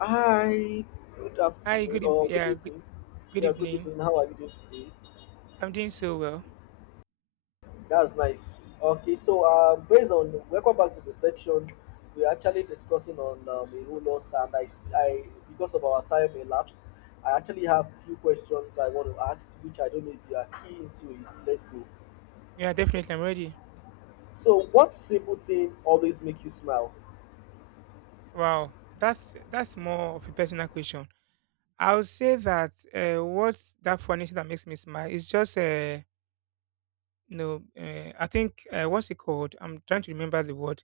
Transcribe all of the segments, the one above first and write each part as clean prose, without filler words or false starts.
Hi, good Hi, afternoon or good evening. good Yeah, good evening. evening. How are you doing today? I'm doing so well. That's nice. Okay, so based on welcome back to the section, we're actually discussing on a whole lot, and I because of our time elapsed, I actually have few questions I want to ask, which I don't know if you are keen to it. Let's go. Yeah, definitely, I'm ready. So, what simple thing always make you smile? Wow, that's more of a personal question. I would say that what that funny thing that makes me smile is just I think what's it called? I'm trying to remember the word.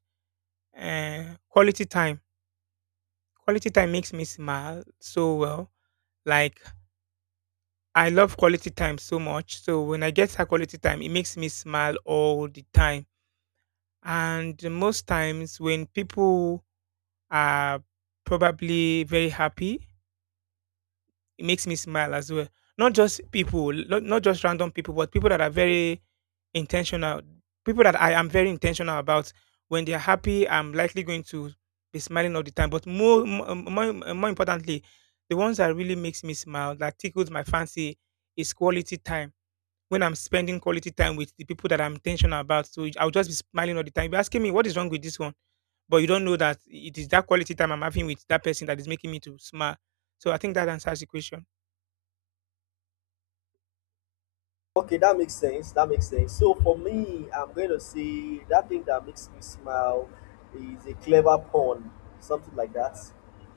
Quality time. Quality time makes me smile so well. Like I love quality time so much. So when I get that quality time, it makes me smile all the time. And most times when people are probably very happy. It makes me smile as well. Not just people, not just random people, but people that are very intentional. People that I am very intentional about. When they are happy, I'm likely going to be smiling all the time. But more importantly, the ones that really makes me smile, that tickles my fancy, is quality time. When I'm spending quality time with the people that I'm intentional about, so I'll just be smiling all the time. You're asking me what is wrong with this one but you don't know that it is that quality time I'm having with that person that is making me to smile. So I think that answers the question. Okay, that makes sense. That makes sense. So for me, I'm going to say that thing that makes me smile is a clever pun, something like that.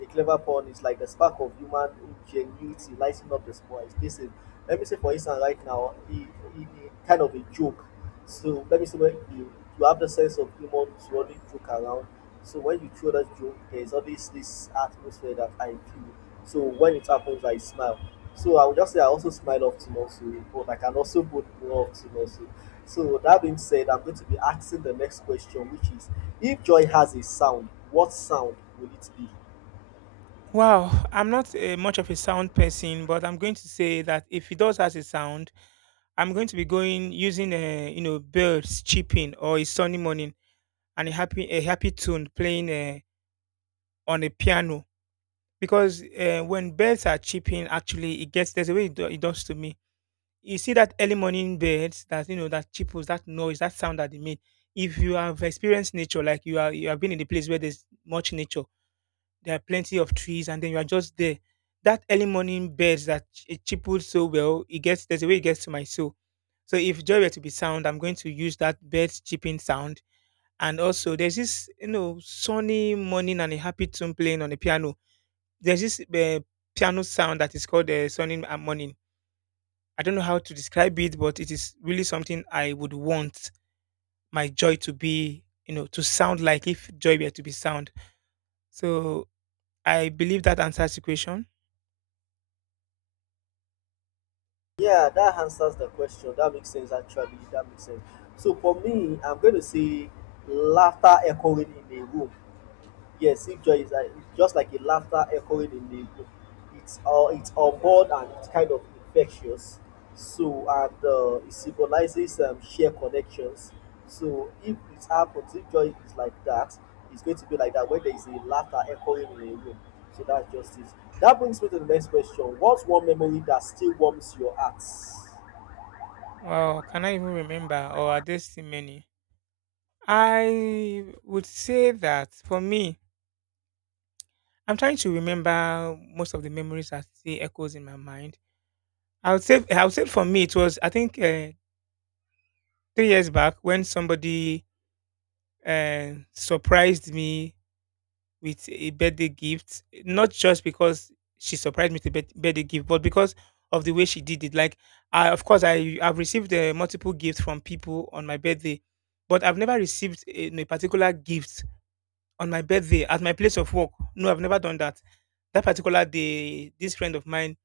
A clever pun is like the spark of human ingenuity lighting up the sky. This is, let me say, for instance, right now, it kind of a joke. So let me see when you have the sense of humor to always joke around. So when you throw that joke, there's always this atmosphere that I feel. So when it happens, I smile. So I would just say I also smile up to also, but I can also both grow up to also. So that being said, I'm going to be asking the next question, which is if joy has a sound, what sound will it be? Wow, I'm not much of a sound person, but I'm going to say that if it does has a sound, I'm going to be going using a you know birds chirping or a sunny morning and a happy tune playing on a piano because when birds are chirping, actually it gets there's a way it does to me. You see that early morning birds that you know that chirples that noise that sound that they make. If you have experienced nature, like you have been in a place where there's much nature, there are plenty of trees, and then you are just there. That early morning birds that it chippled so well, it gets there's a way it gets to my soul. So if joy were to be sound, I'm going to use that bird's chirping sound. And also, there's this you know sunny morning and a happy tune playing on the piano. There's this piano sound that is called the sunny morning. I don't know how to describe it, but it is really something I would want my joy to be, you know, to sound like if joy were to be sound. So I believe that answers the question. Yeah, that answers the question. That makes sense actually. That makes sense. So for me, I'm going to say laughter echoing in a room. Yes, if joy is like it's just like a laughter echoing in the room. It's all it's unborn and it's kind of infectious. So and it symbolizes sheer connections. So if it happens, if joy is like that, it's going to be like that when there is a laughter echoing in a room. So that's just it. That brings me to the next question. What's one memory that still warms your heart? Wow, can I even remember? Or are there still many? I would say that for me, I'm trying to remember most of the memories that still echoes in my mind. I would say for me it was I think 3 years back when somebody surprised me with a birthday gift, not just because she surprised me with a birthday gift, but because of the way she did it. Like, of course, I have received multiple gifts from people on my birthday, but I've never received a particular gift on my birthday at my place of work. No, I've never done that. That particular day, this friend of mine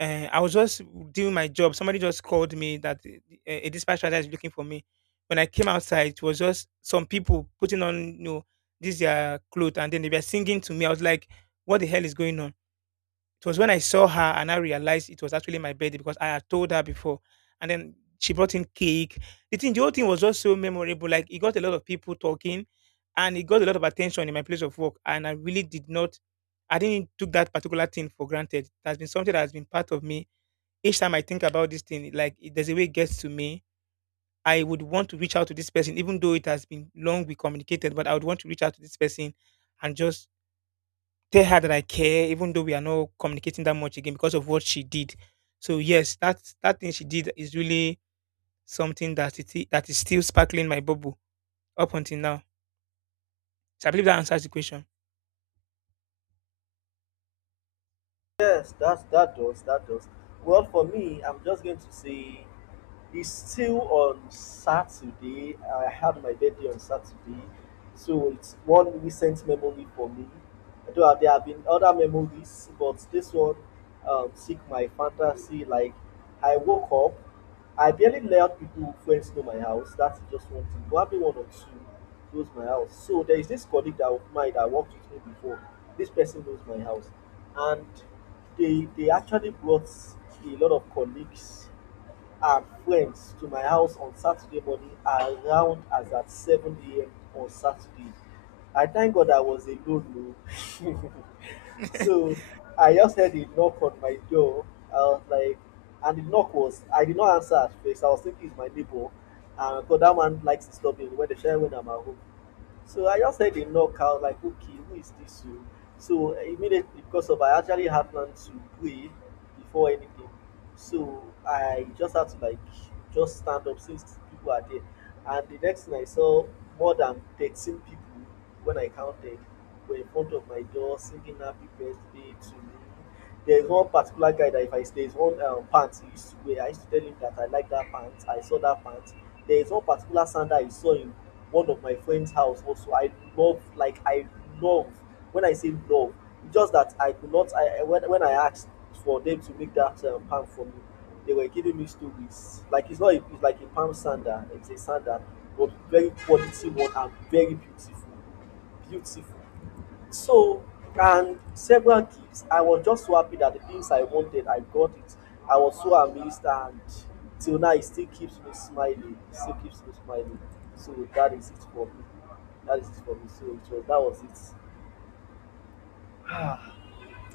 I was just doing my job. Somebody just called me that a dispatch rider is looking for me. When I came outside, it was just some people putting on, you know, this their clothes, and then they were singing to me. I was like, "What the hell is going on?" It was when I saw her and I realized it was actually my birthday because I had told her before, and then she brought in cake. The whole thing was just so memorable. Like it got a lot of people talking, and it got a lot of attention in my place of work. And I really did not, I didn't took that particular thing for granted. That's been something that has been part of me each time I think about this thing, like there's a way it gets to me. I would want to reach out to this person, even though it has been long we communicated, but I would want to reach out to this person and just tell her that I care, even though we are not communicating that much again because of what she did. So yes, that thing she did is really something that that is still sparkling my bubble up until now. So I believe that answers the question. Yes, that does that does. Well, for me, I'm just going to say it's still on Saturday. I had my birthday on Saturday, so it's one recent memory for me. Though there have been other memories, but this one seek my fantasy. Like I woke up, I barely let people friends know my house. That's just one thing. Probably one or two knows my house. So there is this colleague that of mine that worked with me before. This person knows my house, and they actually brought a lot of colleagues and friends to my house on Saturday morning around as at 7 a.m. on Saturday. I thank God I was alone. Oh. So I just heard a knock on my door. I was like, and the knock was, I did not answer at first. I was thinking it's my neighbor. And because that man likes to stop me when the share when I'm at home. So I just heard a knockout, like, okay, who is this? You? So immediately, because of I actually happened to pray before anything, so I just had to like just stand up since people are there. And the next thing I saw, more than 13 people when I counted were in front of my door singing happy birthday to me. There's one particular guy that if I there's one pants he used to wear. I used to tell him that I like that pants. I saw that pants. There's one particular sandal I saw in one of my friend's house. Also, I love like I love. When I say love, it's just that I could not. When I asked for them to make that palm for me, they were giving me stories. Like it's not. A, it's like a palm sandal. It's a sandal, but very quality one and very beautiful. Beautiful. So, and several gifts. I was just so happy that the things I wanted, I got it. I was so amazed, and till now, it still keeps me smiling. It still keeps me smiling. So that is it for me. That is it for me. So it was that was it.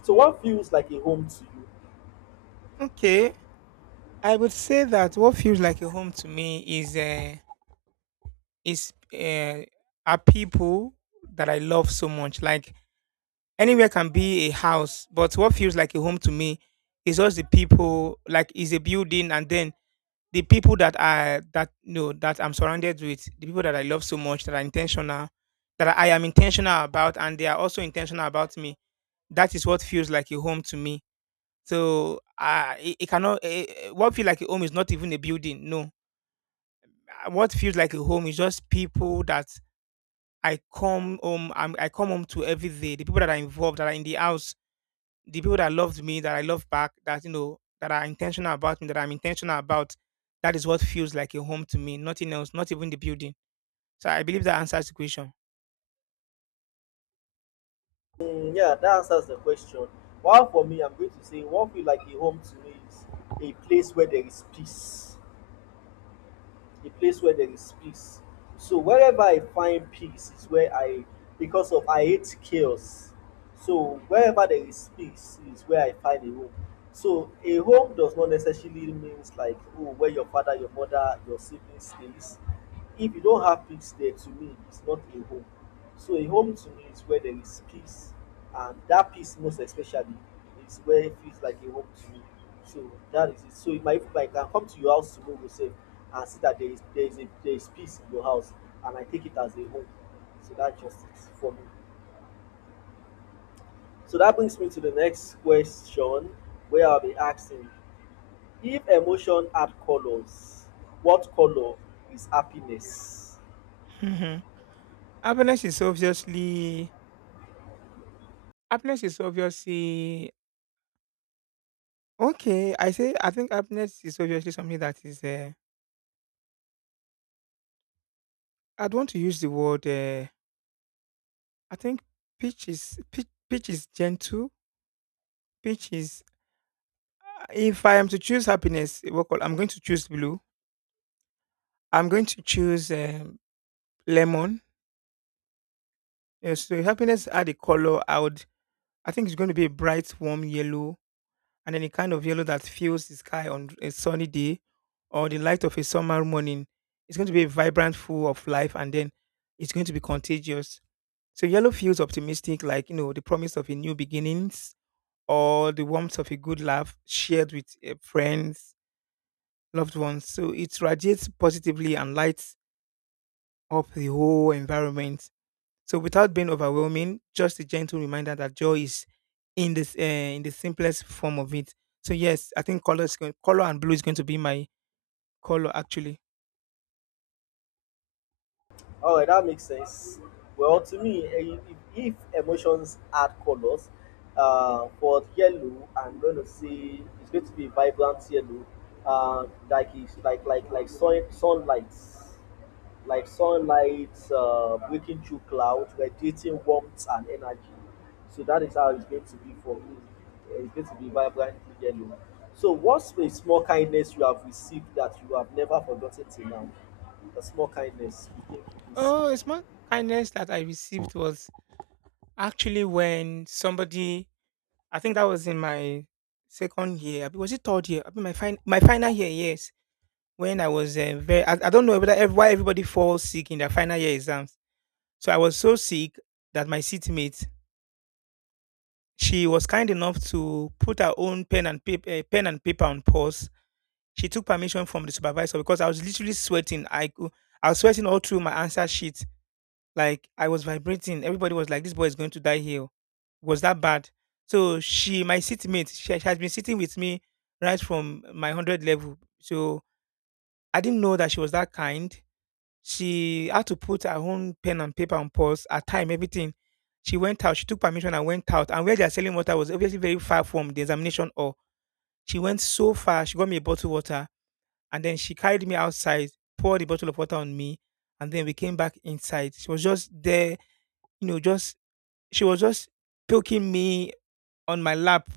So what feels like a home to you? Okay, I would say that what feels like a home to me is is uh, are people that I love so much, like anywhere can be a house, but what feels like a home to me is just the people. Like is a building, and then the people that I that you know that I'm surrounded with, the people that I love so much, that are intentional, that I am intentional about, and they are also intentional about me. That is what feels like a home to me. So it cannot. What feels like a home is not even a building. No, what feels like a home is just people that I come home to every day. The people that are involved, that are in the house, the people that loved me, that I love back, that you know, that are intentional about me, that I'm intentional about, that is what feels like a home to me. Nothing else, not even the building. So I believe that answers the question. Mm, yeah, that answers the question. While for me, I'm going to say what feels like a home to me is a place where there is peace, a place where there is peace. So wherever I find peace is where I, because of I hate chaos. So wherever there is peace is where I find a home. So a home does not necessarily means like oh where your father, your mother, your siblings stays. If you don't have peace there, to me, it's not a home. So a home to me is where there is peace, and that peace most especially is where it feels like a home to me. So that is it. So if my if I can come to your house tomorrow say and see that there is a there is peace in your house and I take it as a home. So that just it for me. So that brings me to the next question where I'll be asking if emotion had colors, what color is happiness? Mhm. happiness is obviously happiness is obviously okay. I say I think happiness is obviously something that is. I'd want to use the word. I think pitch is gentle. Pitch is. If I am to choose happiness, what call? I'm going to choose blue. I'm going to choose lemon. Yeah, so happiness add a color. I would. I think it's going to be a bright, warm yellow, and then a kind of yellow that fills the sky on a sunny day, or the light of a summer morning. It's going to be vibrant, full of life, and then it's going to be contagious. So yellow feels optimistic, like you know the promise of a new beginnings or the warmth of a good laugh shared with friends, loved ones. So it radiates positively and lights up the whole environment. So without being overwhelming, just a gentle reminder that joy is in this in the simplest form of it. So yes, I think color and blue is going to be my color actually. All right, that makes sense. Well, to me, if emotions add colors, for yellow, I'm going to see it's going to be vibrant yellow, like it's like sunlight like sunlight breaking through clouds, radiating warmth and energy. So that is how it's going to be for me. It's going to be vibrantly yellow. So what's a small kindness you have received that you have never forgotten till now? A small kindness you think you Oh, received. it's more kindness that I received was actually when somebody I think that was in my second year. Abi was it third year? I mean my my final year. Yes, when I was I don't know whether why everybody falls sick in their final year exams. So I was so sick that my seatmate she was kind enough to put her own pen and paper pen and paper on pause. She took permission from the supervisor because I was literally sweating. I was sweating all through my answer sheet. Like, I was vibrating. Everybody was like, "This boy is going to die here." It was that bad. So she my seatmate, she has been sitting with me right from my 100 level. So I didn't know that she was that kind. She had to put her own pen and paper on pause, her time, everything. She went out, she took permission and went out. And where they are selling water was obviously very far from the examination hall. She went so far, she got me a bottle of water and then she carried me outside, poured the bottle of water on me, and then we came back inside. She was just there, you know, just she was just poking me on my lap,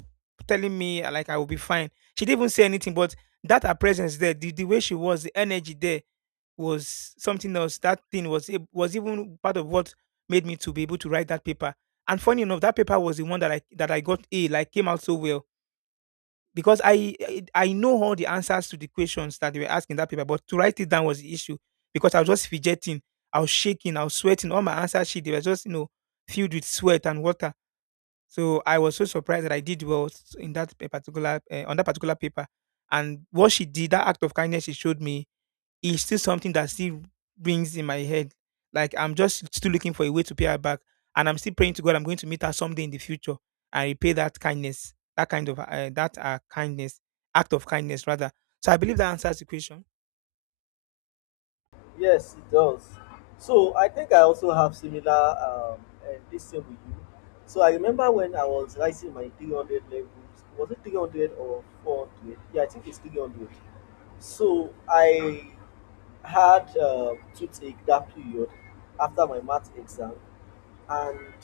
telling me like I will be fine. She didn't even say anything, but that her presence there, the way she was, the energy there, was something else. That thing was was even part of what made me to be able to write that paper. And funny enough, that paper was the one that I got A, like came out so well because I know all the answers to the questions that they were asking that paper, but to write it down was the issue because I was just fidgeting, I was shaking, I was sweating. All my answer sheet they were just you know filled with sweat and water. So I was so surprised that I did well in that particular on that particular paper. And what she did, that act of kindness she showed me is still something that still rings in my head. Like I'm just still looking for a way to pay her back, and I'm still praying to God. I'm going to meet her someday in the future and repay that kindness, that kind of that kindness, act of kindness rather. So I believe that answers the question. Yes, it does. So I think I also have similar this same with you. So I remember when I was rising my 300 levels, was it 300 or 400? Yeah, I think it's 300. So I had toothache that period after my math exam. And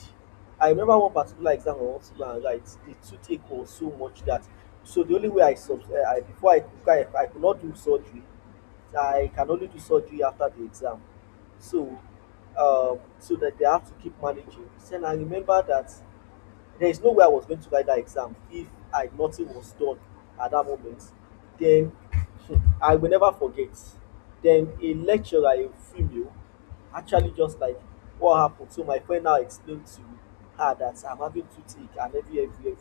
I remember one particular exam I want to go and write. The toothache was so much that so the only way I sub I before I could I could not do surgery. I can only do surgery after the exam. So so that they have to keep managing. Then I remember that there is no way I was going to write that exam if I nothing was done at that moment. Then hmm, I will never forget. Then a lecturer, a female, actually just like what happened. So my friend now explained to her that I'm having toothache and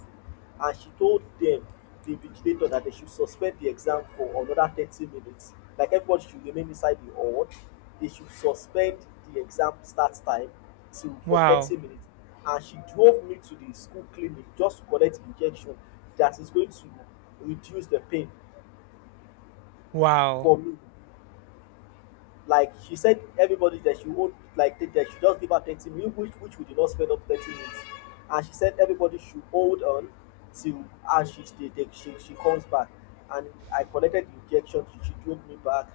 and she told them the vigilator that they should suspend the exam for another 30 minutes. Like everybody should remain inside the hall. They should suspend the exam start time to for Wow, 30 minutes, and she drove me to the school clinic just to collect injection that is going to reduce the pain wow. for me. Like she said everybody that she would like take that she just give her 30 million, which we did not spend up 30 minutes, and she said everybody should hold on till and she, they, she comes back, and I collected the injection. She drove me back.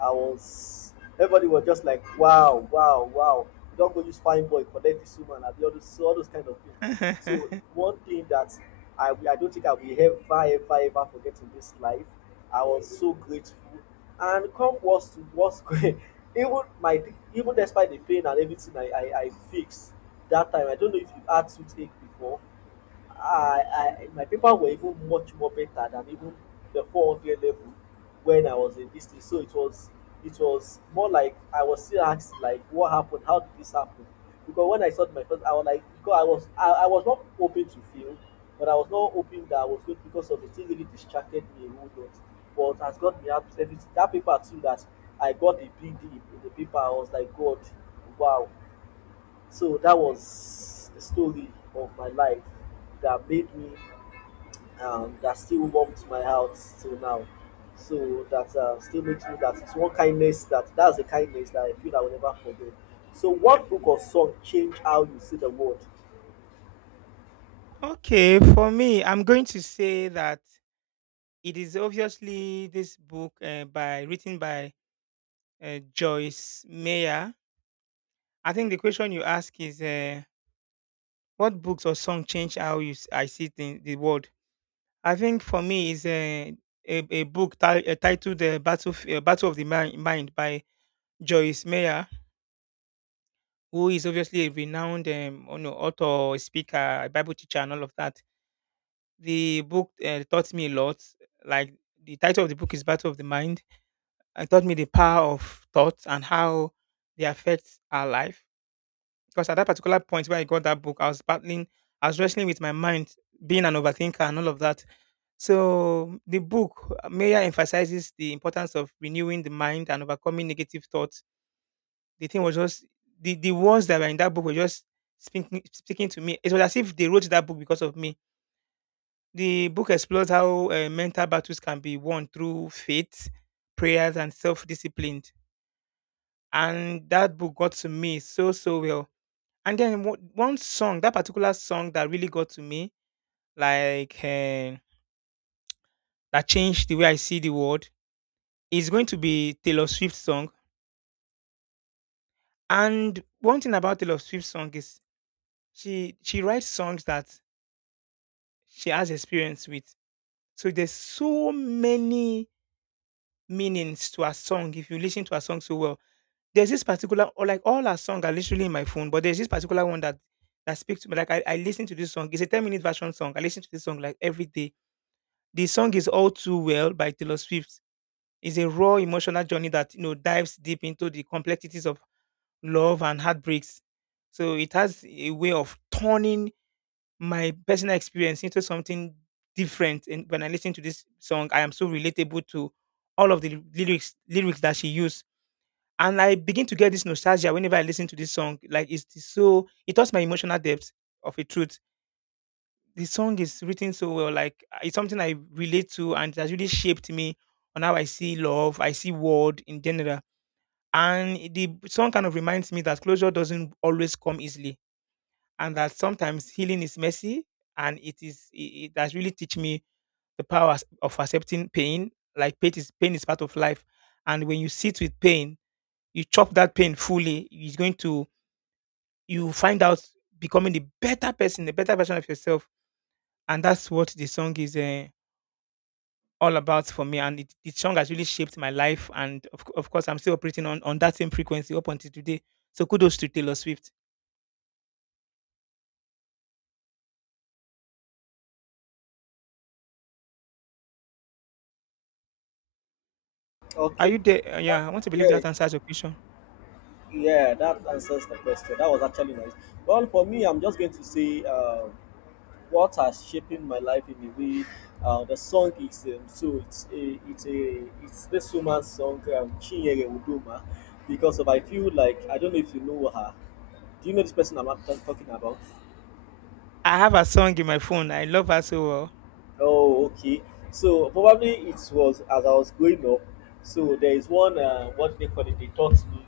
I was everybody was just like wow wow wow you don't go use fine boy collect this woman and all those kind of things. So one thing that I don't think I will ever ever ever forget in this life. I was so grateful. And come worst to worst, even my even despite the pain and everything I fixed that time, I don't know if you've had toothache before. I my paper were even much more better than even the 400 level when I was in this thing. So it was more like I was still asked like what happened, how did this happen? Because when I started my first, I was like because I was I was not hoping to fail, but I was not hoping that I was good because of the thing really distracted me a whole lot. But has got me out of everything. That paper too that I got the big in the paper, I was like God, wow so that was the story of my life that made me, that still warms my heart till now. So that still makes me that it's one kindness that that's a kindness that I feel I will never forget. So what book or song changed how you see the world? Okay, for me, I'm going to say that it is obviously this book by written by Joyce Mayer. I think the question you ask is. What books or song change how you I see things, the world? I think for me is a book titled "The Battle Battle of the Mind" Mind by Joyce Meyer, who is obviously a renowned you know, author, speaker, Bible teacher, and all of that. The book taught me a lot. Like the title of the book is "Battle of the Mind." It taught me the power of thoughts and how they affect our life. Because at that particular point where I got that book, I was battling, I was wrestling with my mind, being an overthinker, and all of that. So the book Meyer emphasizes the importance of renewing the mind and overcoming negative thoughts. The thing was just the words that were in that book were just speaking to me. It was as if they wrote that book because of me. The book explores how mental battles can be won through faith, prayers, and self-discipline. And that book got to me so well. And then one song, that particular song that really got to me, like eh, that changed the way I see the world. It's going to be Taylor Swift song. And one thing about Taylor Swift song is she writes songs that she has experience with. So there's so many meanings to her song if you listen to her song so well. There's this particular or like all her songs are literally in my phone, but there's this particular one that speaks to me. Like I listen to this song. It's a 10-minute version song. I listen to this song like every day. The song is All Too Well by Taylor Swift. It's a raw emotional journey that you know dives deep into the complexities of love and heartbreaks. So it has a way of turning my personal experience into something different. And when I listen to this song, I am so relatable to all of the lyrics that she used. And I begin to get this nostalgia whenever I listen to this song. Like it's so it touched my emotional depth of a truth. The song is written so well, like it's something I relate to and it has really shaped me on how I see love, I see world in general. And the song kind of reminds me that closure doesn't always come easily and that sometimes healing is messy and it has really teach me the power of accepting pain, like pain is part of life, and when you sit with pain you chop that pain fully, it's going to, you find out becoming the better person, the better version of yourself. And that's what the song is all about for me, and it, the song has really shaped my life. And of course I'm still operating on that same frequency up until today. So kudos to Taylor Swift. Are Okay. you there? That, Yeah, I want to believe yeah, that answers your question. yeah, that answers the question. That was actually nice. Well, for me, I'm just going to say. What are shaping my life in a way. The song is so it's a it's a it's this woman's song Chinyere Udoma because of I feel like I don't know if you know her. Do you know this person I'm not talking about? I have her song in my phone. I love her so well. Oh, okay. So probably it was as I was growing up. So there is one what do they call it? They taught me.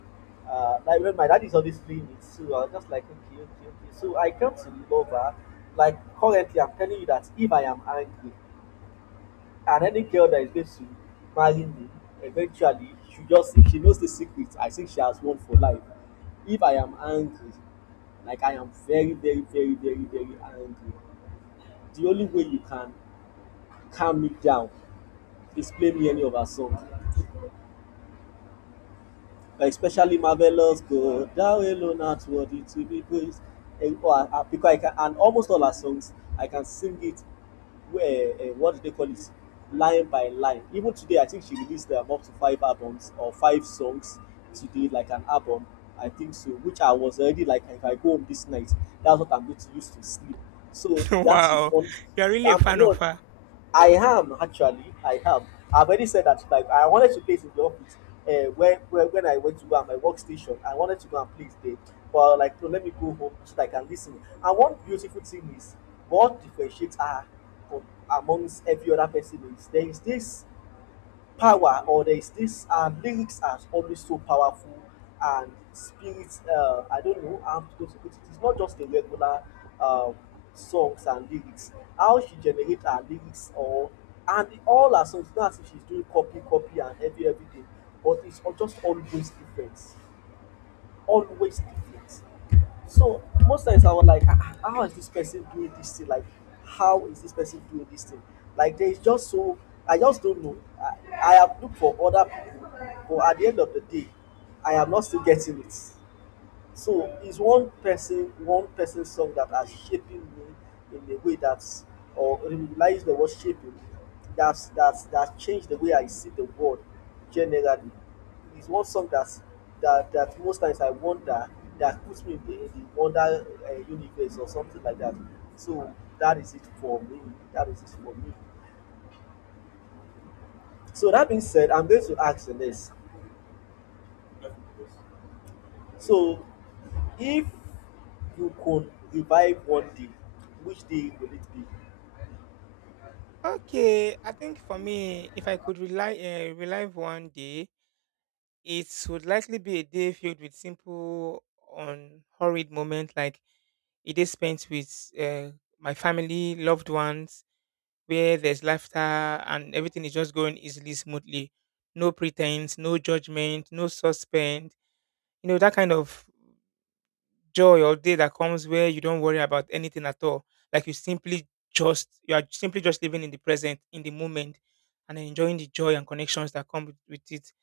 Like when my dad is always playing it, so I was just like okay, okay, okay. So I come to love her. Like currently, I'm telling you that if I am angry, and any girl that is going to marry me eventually, she just, if she knows the secret, I think she has won for life. If I am angry, like I am very very very very very angry, the only way you can calm me down is play me any of her song, especially Marvelous God, thou alone art worthy to be praised. And, oh, because I can, and almost all our songs, I can sing it. Where what do they call it? Line by line. Even today, I think she released up to five albums or five songs today, like an album. I think so, which I was already like, if I go home this night, that's what I'm going to use to sleep. So that is Wow, one. you're really a fan of No, her. I am actually. I am. I've already said that. Like I wanted to play it in the office. When I went to go at my workstation, I wanted to go and play it there. But I was like, no, let me go home so that I can listen. And one beautiful thing is what differentiates her from amongst every other person is there is this power, or there is this, lyrics are always so powerful and spirit. I don't know how I'm supposed to put it. It's not just a regular um, songs and lyrics, how she generate her lyrics, or and all her songs, not as if she's doing copy copy and everything, but it's just always different, always defeat. So most times I was like, ah, ah, how is this person doing this thing? Like, how is this person doing this thing? Like, there is just so, I just don't know. I have looked for other people, but at the end of the day, I am not still getting it. So it's one person song that has shaping me in a way that's or realize the word shaping, that's that changed the way I see the world generally. It's one song that most times I wonder, that puts me in the wonder universe or something like that. So that is it for me. That is it for me. So that being said, I'm going to ask the next. So if you could revive one day, which day will it be? Okay, I think for me, if I could rely relive one day, it would likely be a day filled with simple, unhurried moments, like a day spent with my family, loved ones, where there's laughter and everything is just going easily, smoothly. No pretense, no judgment, no suspense. You know, that kind of joy or day that comes where you don't worry about anything at all. Like you simply just you are simply just living in the present, in the moment, and enjoying the joy and connections that come with it.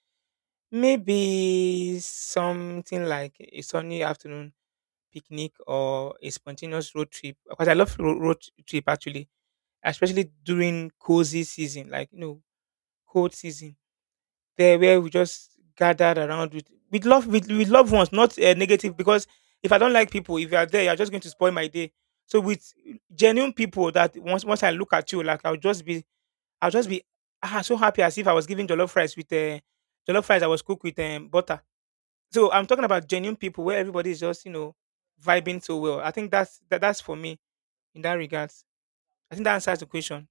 Maybe something like a sunny afternoon picnic or a spontaneous road trip. Because I love road trip actually, especially during cozy season, like you know, cold season there, where we just gathered around with loved ones, not negative. Because if I don't like people, if you are there, you're just going to spoil my day. So with genuine people, that once I look at you, like I'll just be ah so happy as if I was giving jollof rice with jollof rice I was cooked with butter. So I'm talking about genuine people where everybody is just you know vibing so well. I think that's for me in that regards. I think that answers the question.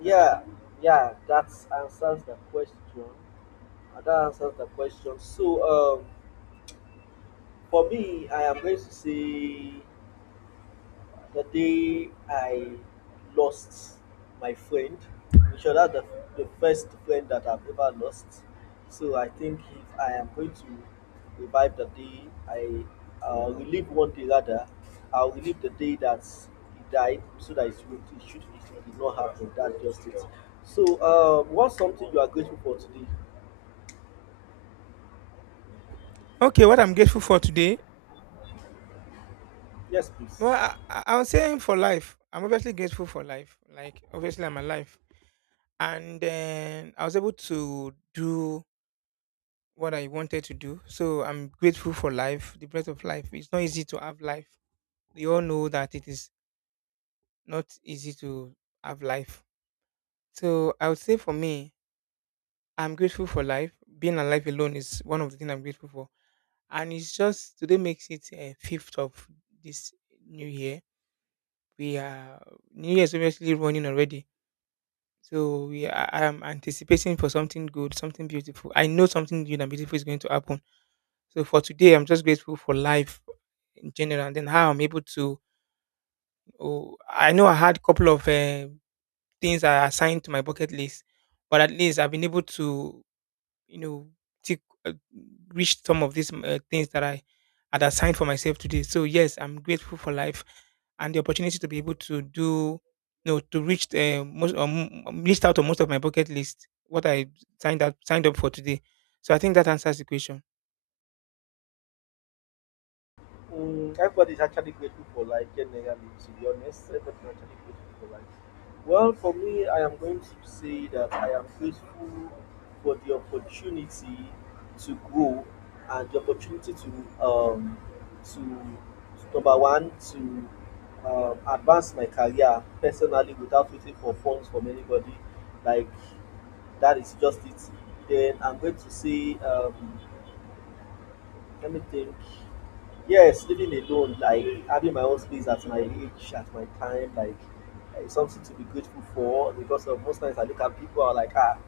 Yeah, yeah, that answers the question. That answers the question. So for me, I am going to say the day I lost my friend. In short, that's the first friend that I've ever lost. So I think if I am going to revive the day, I relive one day rather, I'll relive the day that he died so that it should, it should, it did not happen. That's just it. So, what's something you are grateful for today? Okay, what I'm grateful for today. Yes, please. Well, I would say for life. I'm obviously grateful for life. Like, obviously, I'm alive. And then I was able to do what I wanted to do. So I'm grateful for life, the breath of life. It's not easy to have life. We all know that it is not easy to have life. So I would say for me, I'm grateful for life. Being alive alone is one of the things I'm grateful for. And it's just today makes it a fifth of this new year. We are, New Year's obviously running already. So we are, I am anticipating for something good, something beautiful. I know something good and beautiful is going to happen. So for today, I'm just grateful for life in general, and then how I'm able to. Oh, I know I had a couple of things I assigned to my bucket list, but at least I've been able to, you know, tick, uh, reach some of these things that I had assigned for myself today. So yes, I'm grateful for life and the opportunity to be able to do, no, to reach the most list out of most of my bucket list what I signed up for today. So I think that answers the question. Mm, everybody's actually grateful for life, generally, to be honest. Everybody's actually grateful for life. Well, for me, I am going to say that I am grateful for the opportunity to grow, and the opportunity to number one, to, advance my career personally without waiting for funds from anybody. Like, that is just it. Then I'm going to say, let me think. Yes, living alone, like having my own space at my age, at my time, like, something to be grateful for. Because of most times I look at people, are like, ah,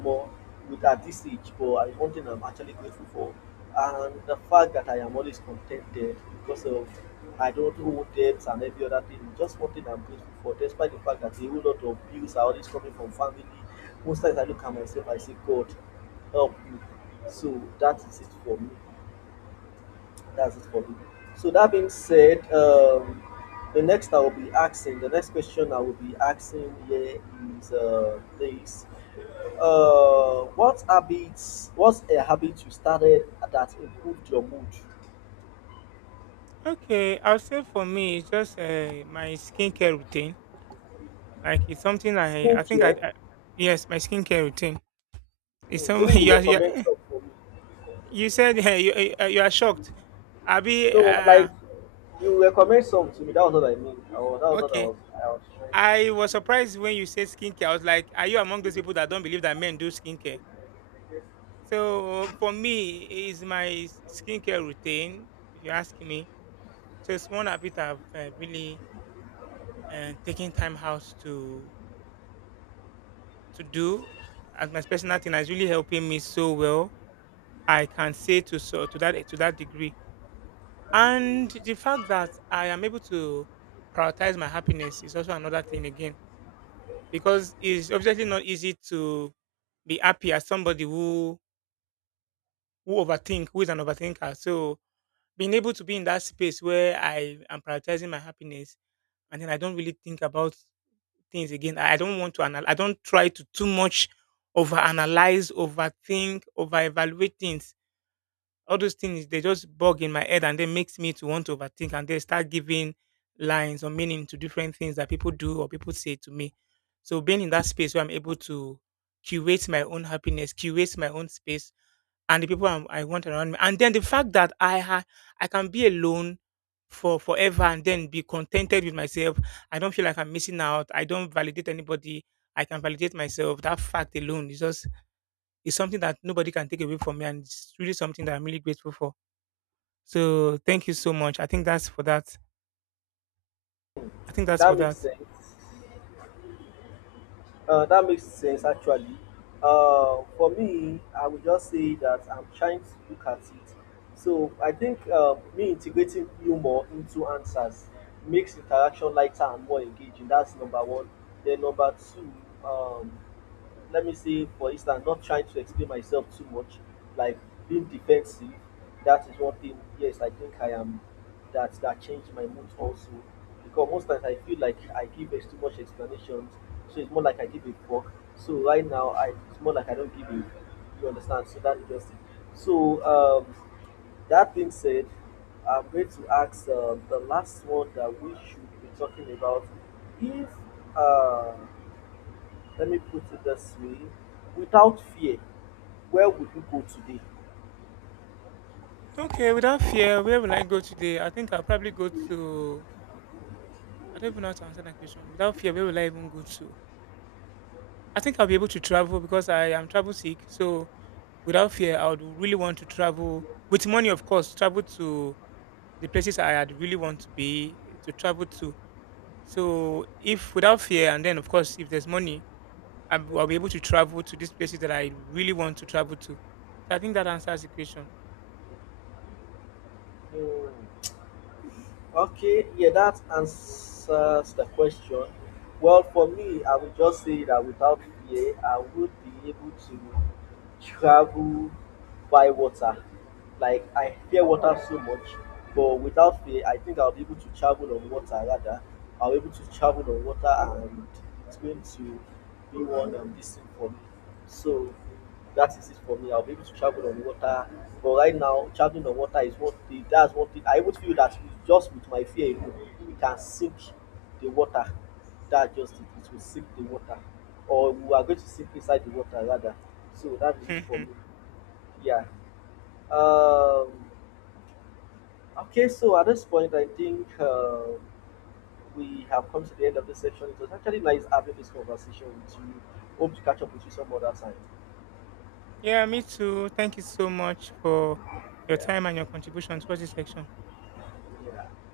more with at this age, but I, one thing I'm actually grateful for, and the fact that I am always contented because of I don't owe debts and every other thing. Just one thing I'm grateful for, despite the fact that a whole lot of bills are always coming from family. Most times I look at myself, I say, God, help me. So that is it for me. That's it for me. So that being said, the next I will be asking, the next question I will be asking here is this: what habits? What's a habit you started that improved your mood? Okay, I'll say for me it's just my skincare routine. Like it's something Skincare. I yes my skincare routine. It's Hmm, some maybe you recommend some for me. you said you are shocked. Abi No, like, you recommend some to me. That was what I mean. I was, that was what I okay. was, I was trying to say. I was surprised when you said skincare. I was like, are you among those people that don't believe that men do skincare? So for me, is my skincare routine. If you ask me, so it's one habit I've really taken time out to do as my personal thing. Is really helping me so well. I can say to so to that degree, and the fact that I am able to prioritize my happiness is also another thing again, because it's obviously not easy to be happy as somebody who overthink, who is an overthinker. So being able to be in that space where I am prioritizing my happiness, and then I don't really think about things again. I don't want to I don't try to too much overanalyze, overthink, over evaluate things. All those things they just bug in my head and then makes me to want to overthink and then start giving lines or meaning to different things that people do or people say to me. So being in that space where I'm able to curate my own happiness, curate my own space and the people I want around me. And then the fact that I can be alone for forever and then be contented with myself. I don't feel like I'm missing out. I don't validate anybody. I can validate myself. That fact alone is just is something that nobody can take away from me, and it's really something that I'm really grateful for. So thank you so much. I think that's for that. I think that's for That makes that. sense. That makes sense actually. For me, I would just say that I'm trying to look at it. So I think, me integrating humor into answers makes interaction lighter and more engaging. That's number one. Then number two, um, let me say, for instance, not trying to explain myself too much, like being defensive, that is one thing. Yes, I think I am, that that changed my mood also, because most times I feel like I give too much explanations. So it's more like I give a fuck. So right now, I, it's more like I don't give a, you understand. So that is just it. So, that being said, I'm going to ask, the last one that we should be talking about. If, uh let me put it this way, without fear, where would you go today? Okay, without fear, where will I go today? I think I'll probably go to. I don't even know how to answer that question. Without fear, where will I even go to? I think I'll be able to travel because I am travel sick. So without fear, I would really want to travel with money, of course. Travel to the places I had really want to be to travel to. So if without fear, and then of course if there's money, I'll be will be able to travel to these places that I really want to travel to. So I think that answers the question. Hmm. Okay, yeah, that answers the question. Well, for me, I would just say that without fear, I would be able to travel by water. Like I fear water so much, but without fear, I think I'll be able to travel on water rather. I'll be able to travel on water, and it's going to be one, this thing for me. So that is it for me. I'll be able to travel on water. But right now, traveling on water is what thing. That's what thing. I would feel that, just with my fear alone, we can sink the water. That just it. It will sink the water. Or we are going to sink inside the water rather. So that is it for me. Yeah. Um, okay, so at this point, I think, we have come to the end of this section. It was actually nice having this conversation with you. Hope to catch up with you some other time. Yeah, me too. Thank you so much for your Yeah. time and your contribution towards this section. Yeah.